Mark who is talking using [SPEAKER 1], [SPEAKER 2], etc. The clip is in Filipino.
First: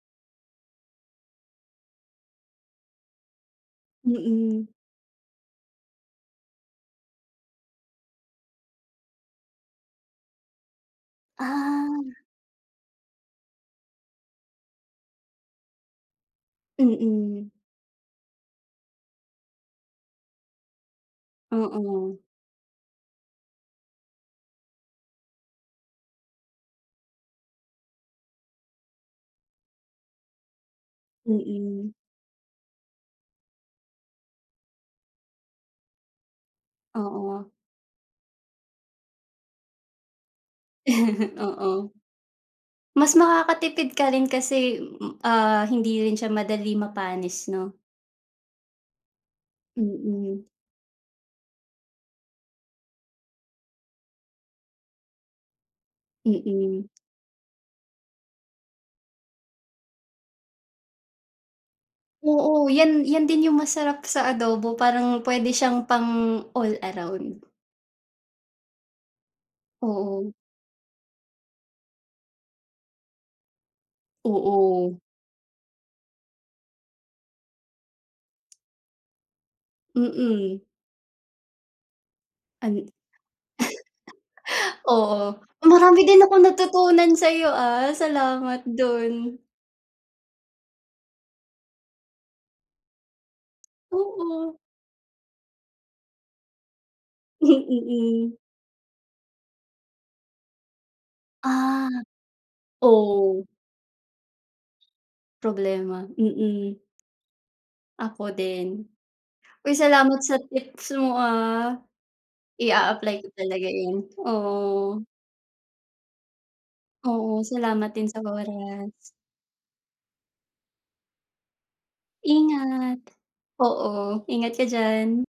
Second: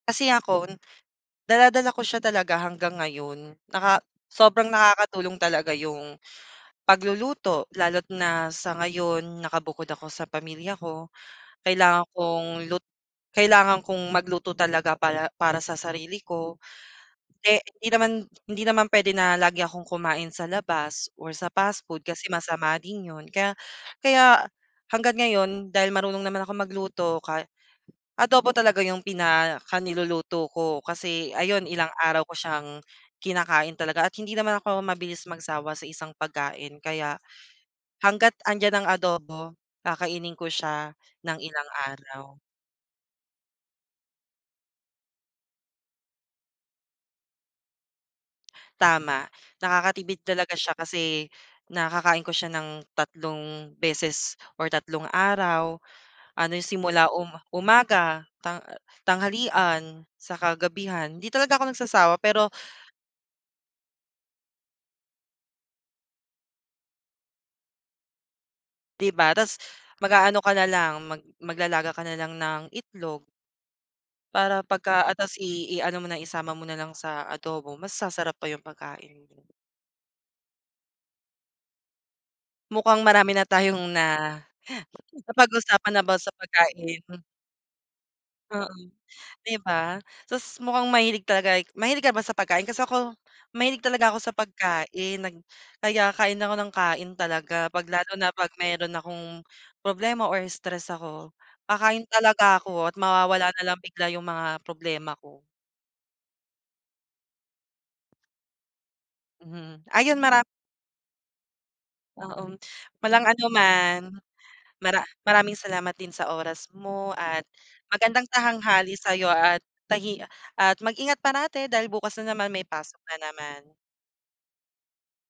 [SPEAKER 1] Kasi ako, dala-dala ko siya talaga hanggang ngayon naka
[SPEAKER 2] Mm.
[SPEAKER 1] sobrang nakakatulong talaga yung pagluluto lalo't na sa ngayon nakabukod ako sa pamilya ko, kailangan
[SPEAKER 2] Ah.
[SPEAKER 1] kong lut kailangan kong magluto talaga pala para sa sarili ko.
[SPEAKER 2] Mm.
[SPEAKER 1] Eh hindi naman, hindi naman puwede na lagi akong kumain sa labas or sa past food
[SPEAKER 2] Mm.
[SPEAKER 1] kasi masama din yun kaya, kaya hangga't ngayon dahil marunong naman akong magluto ka, adobo talaga yung pinaka niluluto ko kasi ayun ilang
[SPEAKER 2] Mm.
[SPEAKER 1] araw ko siyang kinakain talaga at hindi naman ako mabilis magsawa sa isang pagkain kaya,
[SPEAKER 2] Oo.
[SPEAKER 1] hangga't andiyan ang adobo kakainin ko siya ng ilang
[SPEAKER 2] Oo,
[SPEAKER 1] araw.
[SPEAKER 2] mas makakatipid ka rin kasi, ah hindi rin siya madali mapanis 'no?
[SPEAKER 1] Tama, nakakatipid
[SPEAKER 2] Mm.
[SPEAKER 1] talaga siya kasi nakakain ko siya ng tatlong beses or tatlong araw, ano yung
[SPEAKER 2] Mm.
[SPEAKER 1] simula umaga, tang tanghalian, saka gabihan, 'di talaga ako nagsasawa pero.
[SPEAKER 2] Oo 'yan 'yan din yung masarap sa adobo parang pwede siyang pang all around.
[SPEAKER 1] Di ba tas
[SPEAKER 2] Oo.
[SPEAKER 1] mag-aano ka nalang mag maglalaga ka nalang ng itlog. Para
[SPEAKER 2] Oo.
[SPEAKER 1] pagka ah tas i i-ano mo na isama mo nalang sa adobo mas sasarap pa yung pagkain mo.
[SPEAKER 2] Mm. An
[SPEAKER 1] Mukhang marami na tayong na,
[SPEAKER 2] oo,
[SPEAKER 1] napag-usapan
[SPEAKER 2] marami
[SPEAKER 1] about
[SPEAKER 2] din
[SPEAKER 1] sa
[SPEAKER 2] akong
[SPEAKER 1] pagkain.
[SPEAKER 2] natutunan sa'yo ah salamat
[SPEAKER 1] Oo,
[SPEAKER 2] dun.
[SPEAKER 1] 'di ba, tas mukhang mahilig talaga mahilig ka ba sa pagkain kasi ako, mahilig talaga ako sa
[SPEAKER 2] Oo.
[SPEAKER 1] pagkain nag kaya kain ako ng kain
[SPEAKER 2] Hm,
[SPEAKER 1] talaga 'pag lalo na
[SPEAKER 2] mm.
[SPEAKER 1] 'pag meron akong problema or stress ako,
[SPEAKER 2] Ah,
[SPEAKER 1] kakain talaga ako at
[SPEAKER 2] oh.
[SPEAKER 1] mawawala na lang bigla yung mga problema ko.
[SPEAKER 2] Problema mm. Ako din, uy
[SPEAKER 1] Mhm
[SPEAKER 2] salamat
[SPEAKER 1] ayun
[SPEAKER 2] sa
[SPEAKER 1] maram
[SPEAKER 2] tips mo ah,
[SPEAKER 1] Oo,
[SPEAKER 2] i-a-apply
[SPEAKER 1] walang
[SPEAKER 2] ko
[SPEAKER 1] ano
[SPEAKER 2] talaga
[SPEAKER 1] man,
[SPEAKER 2] yun oo.
[SPEAKER 1] mara maraming salamat din sa oras mo
[SPEAKER 2] Oo,
[SPEAKER 1] at
[SPEAKER 2] salamat din sa
[SPEAKER 1] magandang
[SPEAKER 2] oras.
[SPEAKER 1] tahanghali sa'yo at tahi at mag-ingat parati dahil bukas na naman may pasok
[SPEAKER 2] Ingat,
[SPEAKER 1] na naman.
[SPEAKER 2] oo ingat ka diyan.